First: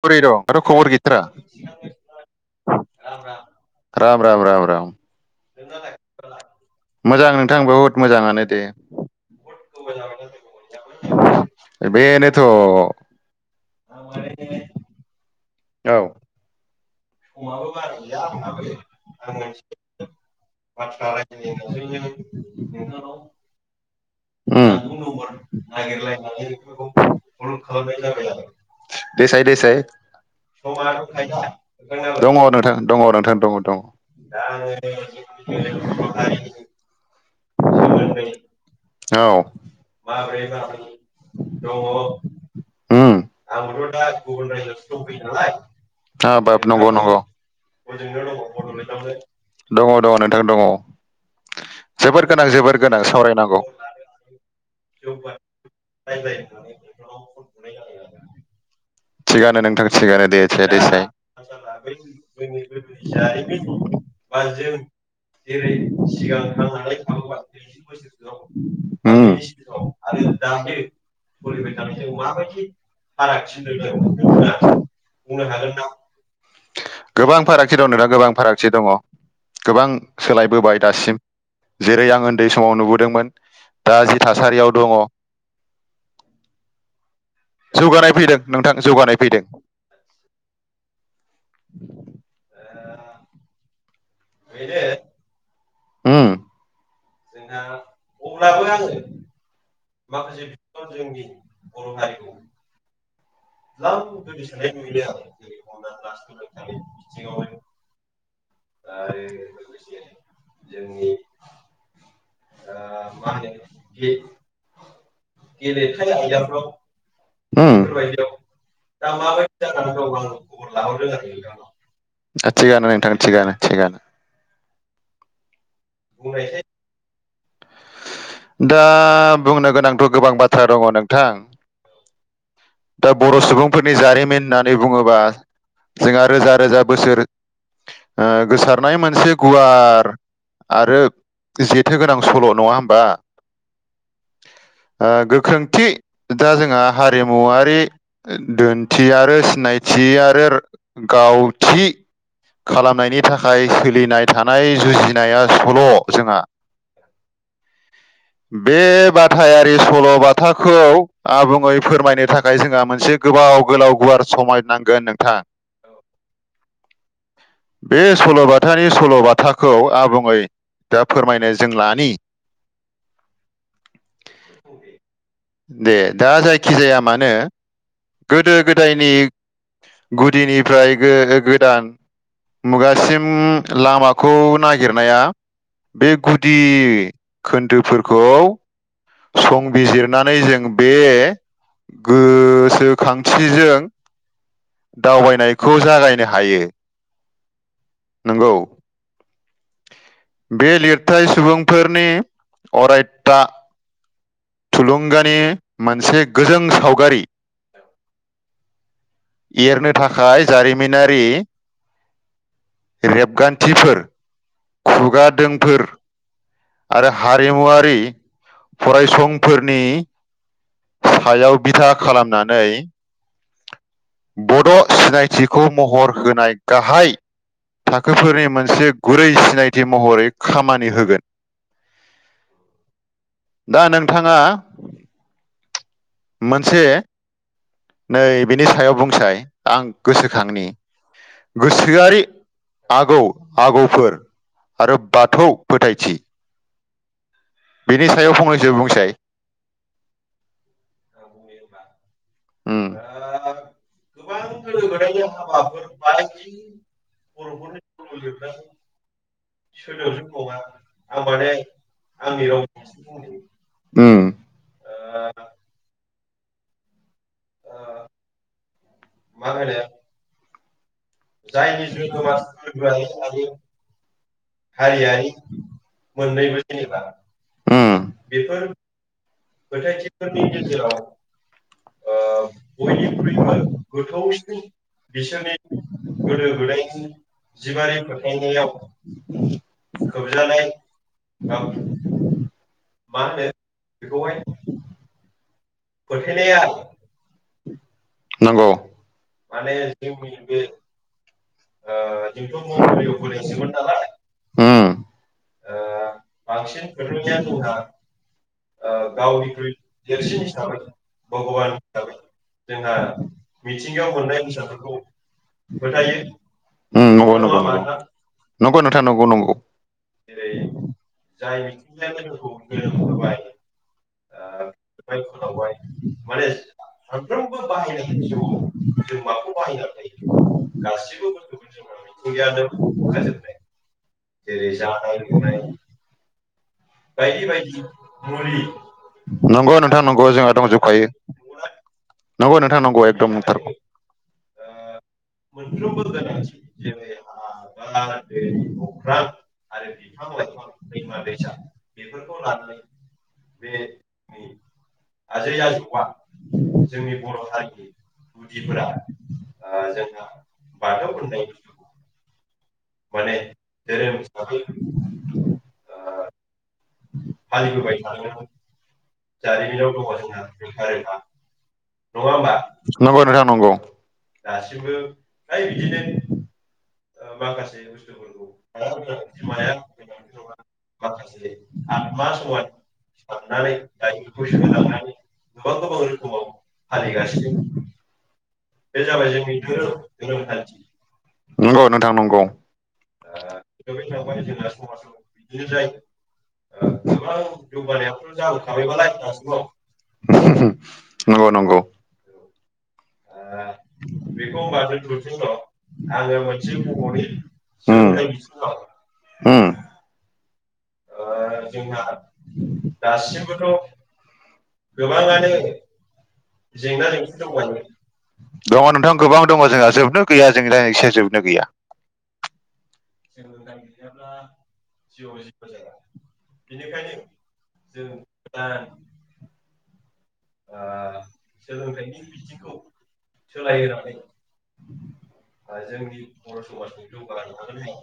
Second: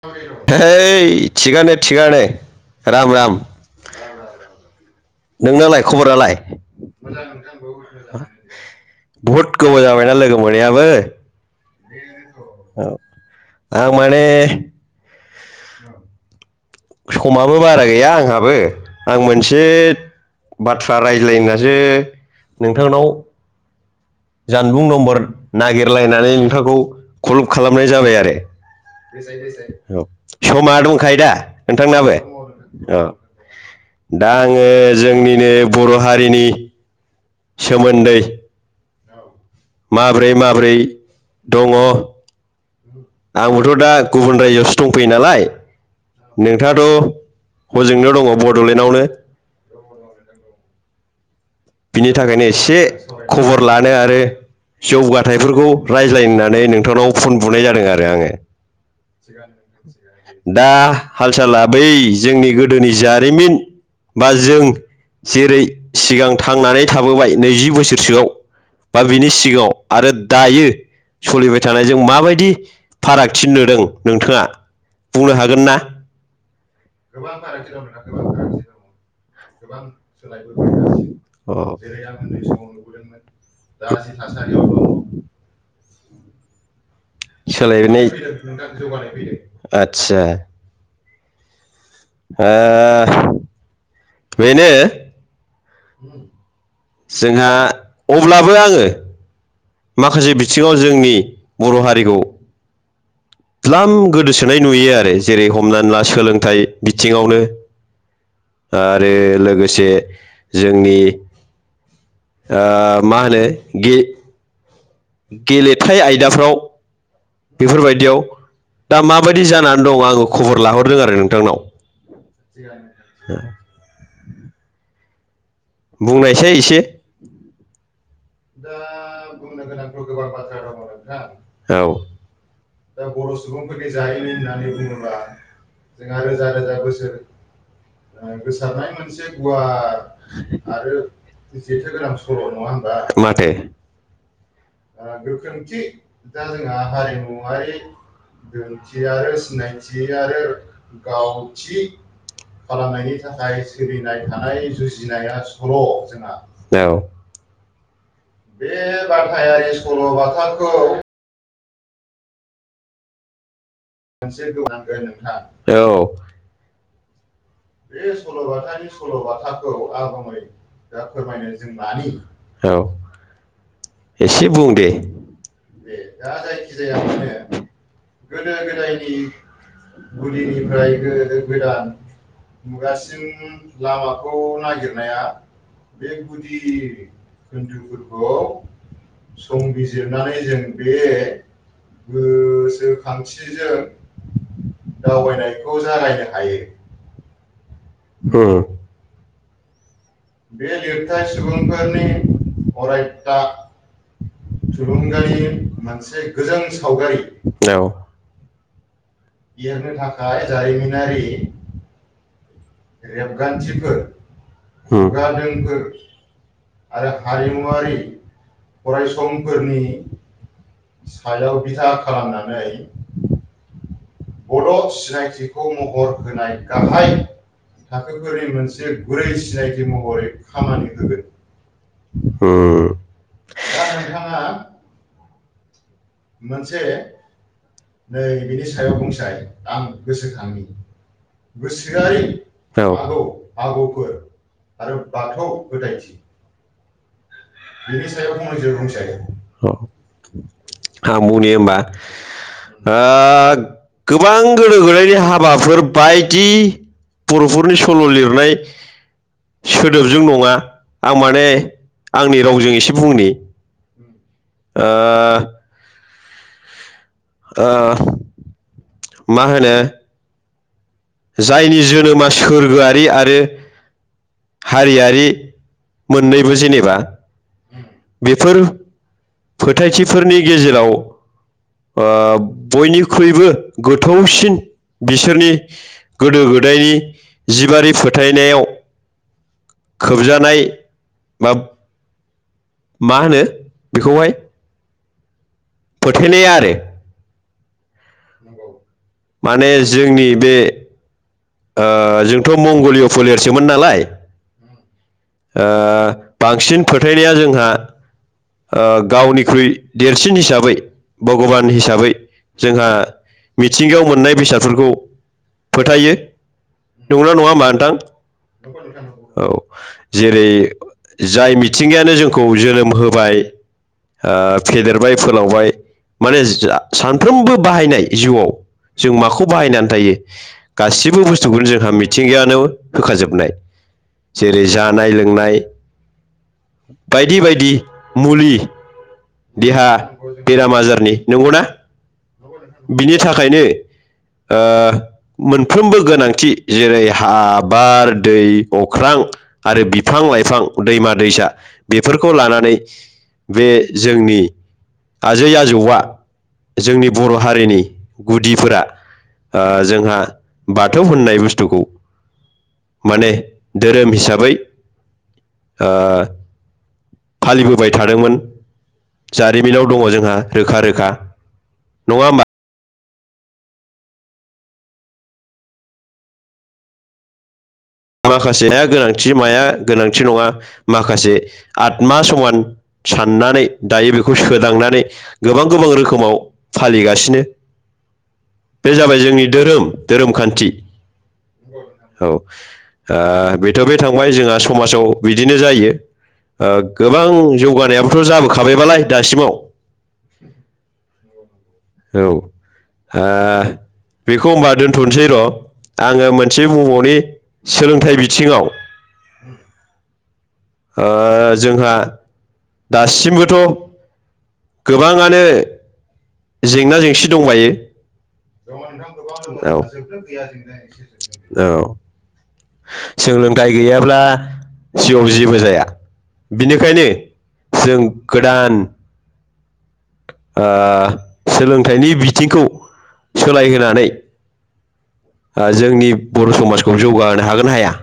बोरै दं माथो खबर गैथारा है थिगानो थिगानो राम राम राम राम राम राम नोंनालाय खबरालाय मोजां नोंथां बहुद मोजाङानो दे। बहुत गोबाव जाबायना लोगो मोनैयाबो बे नोथ' औ आं माने औ समाबो बारा गैया आंहाबो आं मोनसे बाथ्रा रायज्लायनासो नोंथांनाव उम जानबुं नम्बर नागिरलायनानै नोंथांखौ कल खालामनाय जाबाय आरो देसाय देसाय औ समा दंखायो दा नोंथांनाबो दङ नोंथां दङ औ। नोंथां दङ दङ दा आङो जोंनिनो बर' हारिनि सोमोन्दै औ माबोरै माबोरै दङ उ आंथ था गुबुन रायजोयावसो दंफैयो नालाय ह बाब नंगौ नोंथाङाथ' नंगौ हजोंनो दङ बड'लेण्डआवनो दङ नोंथां दङ। बिनि जोबोर थाखायनो गोनां जोबोर एसे गोनां सावरायनांगौ खबर लानो आरो जौगाथायफोरखौ रायज्लाय होननानै नोंथांनाव फन बुनाय जादों आरो आङो थिगानो नोंथां थिगानो देसाय दा देसाय हाल साला बै जोंनि गोदोनि जारिमिन बा जों जेरै सिगां [inaudible] थांनानै थाबोबाय नैजि बोसोरसोआव बा बिनि सिगाङाव आरो दायो सोलिबाय थानाय जों माबायदि फारागथि नुदों? नोंथाङा बुंनो हागोन ना? गोबां फारागथि दं नोंथां गोबां फारागथि दङ। गोबां सोलायबोबाय दासिम जेरै आं उन्दै समाव नुबोदोंमोन दा जि थासारियाव दंङ सोलायनाय जौगानाय फैदों नोंथां जौगानाय फैदों आदसा [inaudible] ओ बेनो उम जोंहा अब्लाबो आंङो माखासे बिथिंङाव जोंनि बर हारिखौ लाम गोदोसोनाय नुयो आरो जेरै हमनानै ला सोलोंथाइ बिथिंङावनो आरो लोगोसे जोंनि ओ मा होनो गे गेलेथाय आयदाफ्राव उम बेफोरबायदियाव दा माबायदि जानानै दं आंङो खबर लाहरदों आरो नोंथांनाव थिगानो नोंथां थिगानो-थिगानो बुंनायसाय एसे दा बुंनो गोनांथ गोबां बाथ्रा दंङ नोंथां औ दा बर सुबुंफोरनि जारिमिन होननानै बुंङोबा जोंहा रोजा-रोजा बोसोर ओ गोसारनाय मोनसे गुवार आरो जेथोगोनां सल नंङा होनबा माथो ओ गोख्रोंथि दा जोंहा हारिमुवारि दोनथि आरो सिनायथि आरो गावथि खालामनायनि थाखाय सोलिनाय थानाय जुजिनाया सल जोंहा औ बे बाथायारि सलबाथाखौ आबुं फोरमायनो थाखाय जोंहा मोनसे गोबाव गोलाव गुवार समाय नांगोन नोंथां औ बे सलबाथानि सलबाथाखौ आबुंङै दा फोरमायनाय जों लानि औ एसे बुं दे दे दा जायखि जाया मानो गोदो गोदायनि गुदिनिफ्राय गो गोदान मुगासिम लामाखौ नागिरनाया बे गुदि खोन्दोफोरखौ संबिजिरनानै जों बे गोसोखांथिजों दावबायनायखौ जागायनो हायो नंगौ औ बे लिरथाय सुबुंफोरनि अरायथा अरायदा थुलुंगानि मोनसे गोजों सावगारि एरनो थाखाय जारिमिनारि रेबगान्थिफोर उम खुगादोंफोर आरो हारिमुवारि फरायसंफोरनि सायाव बिथा खालामनानै बड सिनायथिखौ महर होनाय गाहाय थाखोफोरनि मोनसे गुरै सिनायथि महरै खामानि होगोन उम दा नोंथांङा मोनसे नै बिनि सायाव बुंसाय आं गोसोखांनि गोसोआरि औ आगौ आगौफोर आरो बाथौ फोथायथि बेनि सायाव फंनैसो बुंसै आं मुनि होमबा उम [unintelligible] ओ‌ गोबां गोदो गोदायनि हाबाफोर बायदि बरफोरनि सल लिरनाय सोदोबजों नंङा आं माने आंनि रावजों एसे बुंनि उम ओ मा होनो जायनि जोनोमा सोरगोआरि आरो हारियारि मोननैबो जेनेबा उम बेफोर फोथायथिफोरनि गेजेराव ओ बयनिख्रुइबो गोथौसिन बिसोरनि गोदो गोदायनि जिबारि फोथायनायाव खोबजानाय बा औ मा होनो बेखौहाय फोथायनाय आरो नंगौ माने जोंनि बे ओ जोंथ' मंगलिय' फोलेरसोमोन नालाय उम ओ बांसिन फोथायनाया जोंहा ओ गावनिख्रुइ देरसिन हिसाबै भगबान हिसाबै जोंहा मिथिंगायाव मोननाय बेसादफोरखौ फोथायो नंना नङा हा नोंथां नोंथां नंगौ नंगौ औ [inaudible] जेरै जाय मिथिंगायानो जोंखौ जोनोम होबाय ओ फेदेरबाय फोलावबाय माने सानफ्रोमबो बाहायनाय जिउआव जों माखौ बाहायनानै थायो गासिबो बुस्थु गुबुन जोंहा मिथिंगायानो होखाजोबनाय जेरै जा म [inaudible] बायदि बायदि मुलि नंगौ देहा नोंथां नंगौ जोंहा बेराम दंजोबखायो आजारनि नंगौना नंगौ नोंथां नंगौ बिनि एकदम थाखायनो ओ मोनफ्रोमबो गोनांथि जेरै हा बार दै अख्रां आरो बिफां बिफां लाइफां दैमा दैसा बेफोरखौ लानानै बे जोंनि आजै आजौआ जोंनि बर' हारिनि गुदिफोरा ओ जोंहा बाथौ होननाय बुस्थुखौ माने धोरोम हिसाबै फालिबोबाय थादोंमोन जारिमिनाव दङ जोंहा रोखा रोखा नङा होमबा नंगौ नोंथां नंगौ दासबो बिदिनो माखासे माखासेया गोनांथि माया गोनांथि नङा माखासे आत्मा समान साननानै दायो बेखौ सोदांनानै गोबां गोबां रोखोमाव आलि फालिगासिनो गासलि बे जाबाय जोंनि जोंनो धोरोम धोरोम धोरोमखान्थि नंगौ नोंथां औ नंगौ ओ बेथ' बे थांबाय जोंहा समाजाव बिदिनो जायो। ओ गोबां बां जौगानायाबोथ' जौगानायथ' जाबोखाबायबालाय दासिमाव औ दाजगाव [inaudible] नंगौ नंगौ। औ आ [unintelligible] बेखौ होनबा दोन्थ'सै र' आङो मोनसे बुबावनि सोलोंथाइ बिथिङाव हुम ओ जोंहा दासिमबोथ' गोबां गोबाङानो आनो जेंना जेंसि दंबायो दङ नोंथां गोबां दङ जोंहा जोबनो गैया जों दा एसे जोबनो गैया औ [inaudible] सोलोंथाइ गैयाब्ला जिउआव जेबो ज बिनिखायनो जों गोदान ओ सोलोंथाइनि बिथिंखौ सोलायहोनानै जोंनि बर' समाजखौ जौगाहोनो हागोना हाया।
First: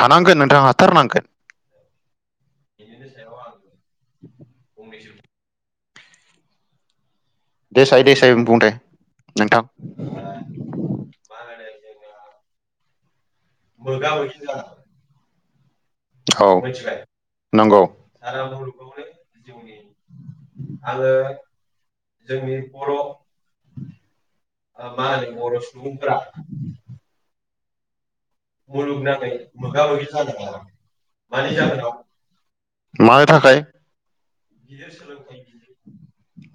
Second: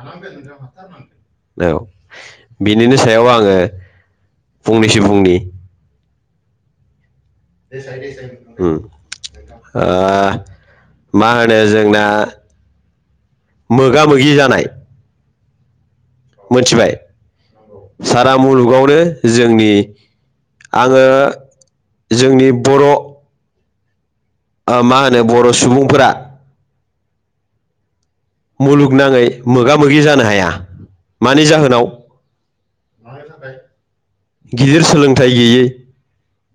हानांगोन नोंथां हाथारनांगोन औ बिनिनो सायाव आङो फंनैसो बुंनि देसाय देसाय बुंथाय उम नोंथां ओ मा होनो जोंना मोगा मोगि जानाय औ मिथिबाय नंगौ सारा मुलुगावनो जोंनि आङो जोंनि बर' मा होनो बर' सुबुंफोरा [unintelligible] मुलुगनाङै मोगा मोगि जानो हाया मानि जाहोनाव मानो थाखाय गिदिर सोलोंथाइ गैयै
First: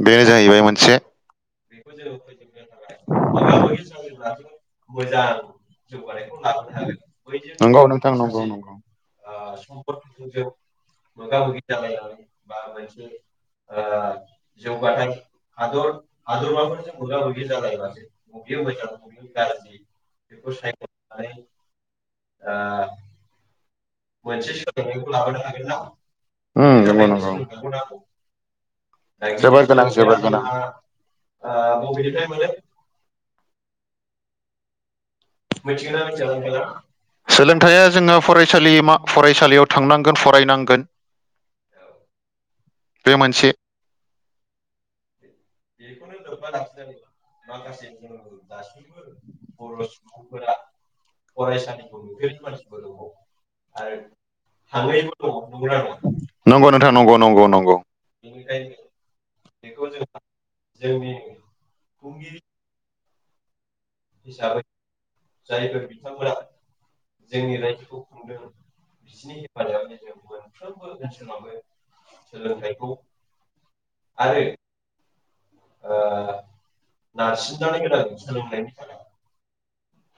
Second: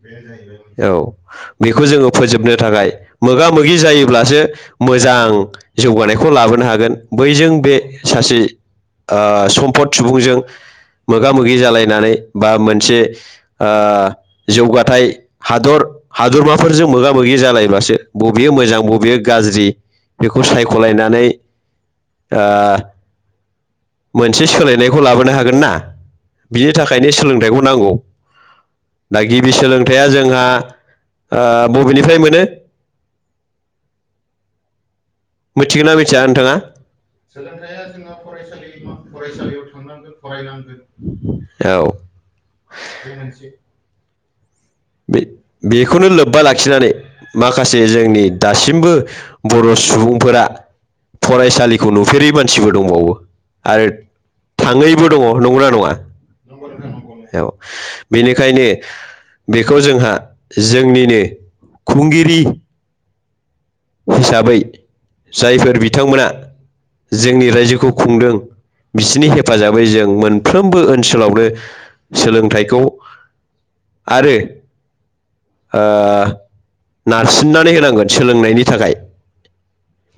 बेनो जाहैबाय औ मोनसे बेखौ जोङो फोजोबनो थाखाय मोगा मोगि जायोब्लासो मोजां जौगानायखौ लाबोनो हागोन बैजों बे नंगौ नोंथां सासे नंगौ ओ सम्फद सुबुंजों मोगा मोगि जालायनानै बा मोनसे ओ जौगाथायाइ हादर हादरमाफोरजों मोगा मोगि ज जालायबासो बबेयो मोजां बबेयो गाज्रि बेखौ सायख'लायनानै। ओ मोनसे सोलायनायखौ लाबोनो हागोन ना। उम बिनि नंगौ थाखायनो नंगौ सोलोंथाइखौ नांगौ दा गिबि जोबोर गोनां सोलोंथाइया जोबोर गोनां जोंहा ओ बबेनिफ्राय मोनो [inaudible] मिथिगोन ना मिथिया नोंथाङा सोलोंथाइया जोंहा फरायसालि फरायसालियाव थांनांगोन फरायनांगोन औ। बे मोनसे बे बेखौनो लोब्बा लाखिनानै माखासे जोंनि दासिमबो बर' सुबुं -फोरा फरायसालिखौ नुफेरै मानसिबो दंबावो आरो थाङैबो दङ नंगौना नङा नंगौ नोंथां नंगौ नंगौ औ नंगौ बेनिखायनो बेखौ जोंहा जोंनिनो खुंगिरि हिसाबै जायफोर बिथांमोना जोंनि रायजोखौ खुंदों बिसिनि हेफाजाबै जों मोनफ्रोमबो ओनसोलावनो सोलोंथाइखौ आरो ओ नारसिननानै होनांगोन सोलोंनायनि थाखाय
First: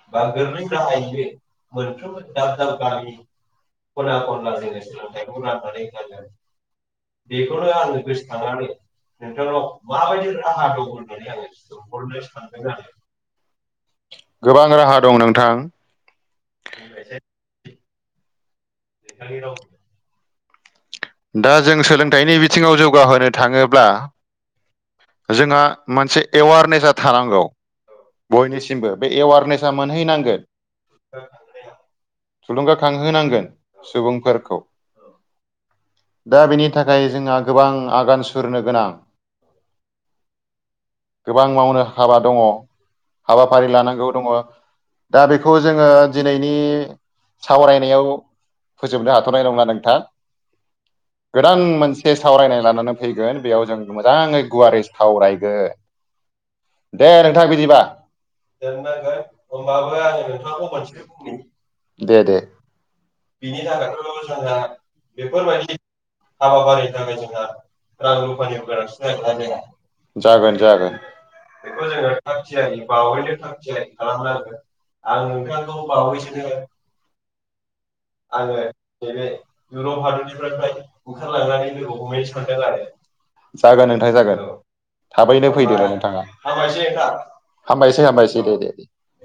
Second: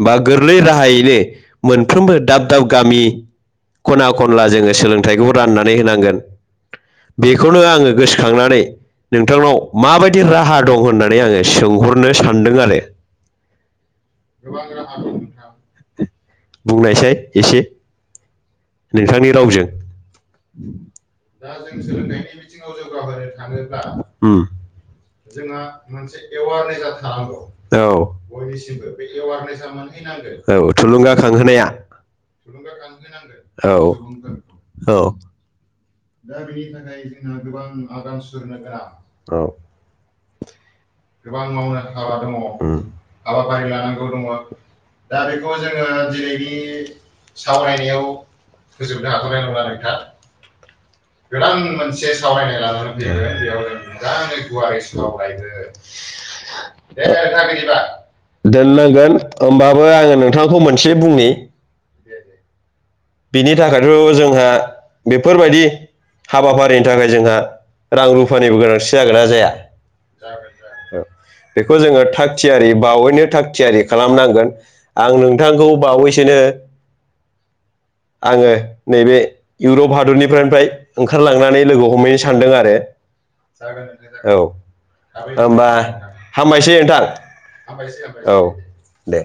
बा गोरलै राहायैनो मोनफ्रोमबो दाब दाब गामि खना खनला जोङो सोलोंथाइखौ राननानै होनांगोन। बेखौनो आङो गोसोखांनानै नोंथांनाव माबाय -दि राहा दं होननानै आङो सोंहरनो सानदों आरो गोबां राहा दं नोंथां बुंनायसाय एसे नोंथांनि रावजों दा जों सोलोंथाइनि बिथिङाव जौगाहोनो थाङोब्ला ओम जोंहा मोनसे एवारनेसा थानांगौ बयनिसिमबो बे एवारनेसा मोनहैनांगोन औ थुलुंगाखांहोनाया थुलुंगा थुलुंगाखांहोनांगोन खांहोनांगोन सुबुंफोरखौ दा बेनि थाखाय जोंना गोबां आगान सुरनो गोनां औ गोबां मावनो हाबा दङ ओम हाबाफारि लानांगौ दङ। दा बेखौ जोङो दिनैनि सावरायनायाव फोजोबनो होजोबनो हाथ'नाय हाख'नाय नंला नङा नोंथा। नोंथां गोदान मोनसे सावरायनाय लानानै [unintelligible] बेयाव जों मोजाङै गुवारै सावरायगोन दे नोंथां बिदिबा दोननांगोन होमबाबो आङो नोंथांखौ मोनसे बुंनि दे दे बिनि थाखायथ' जोंहा बेफोरबायदि हाबाफारिनि थाखाय जोंहा रां रुफानिबो गोनांथि जागोनना जाया जागोन जागोन बेखौ जोङो थाग थियारि बा बावैनो थाग थियारि खालामनांगोन आं नोंथांखौ बावैसोनो आङो नैबे इउरप हादरनिफ्रायनिफ्राय ओंखारलांनानै लोगो हमहैनो सानदों आरो जागोन नोंथां औ जागोन थाबैनो होनबा फैदोल' नोंथाङा हामबायसै नोंथां हामबायसै औ हामबायसै दे दे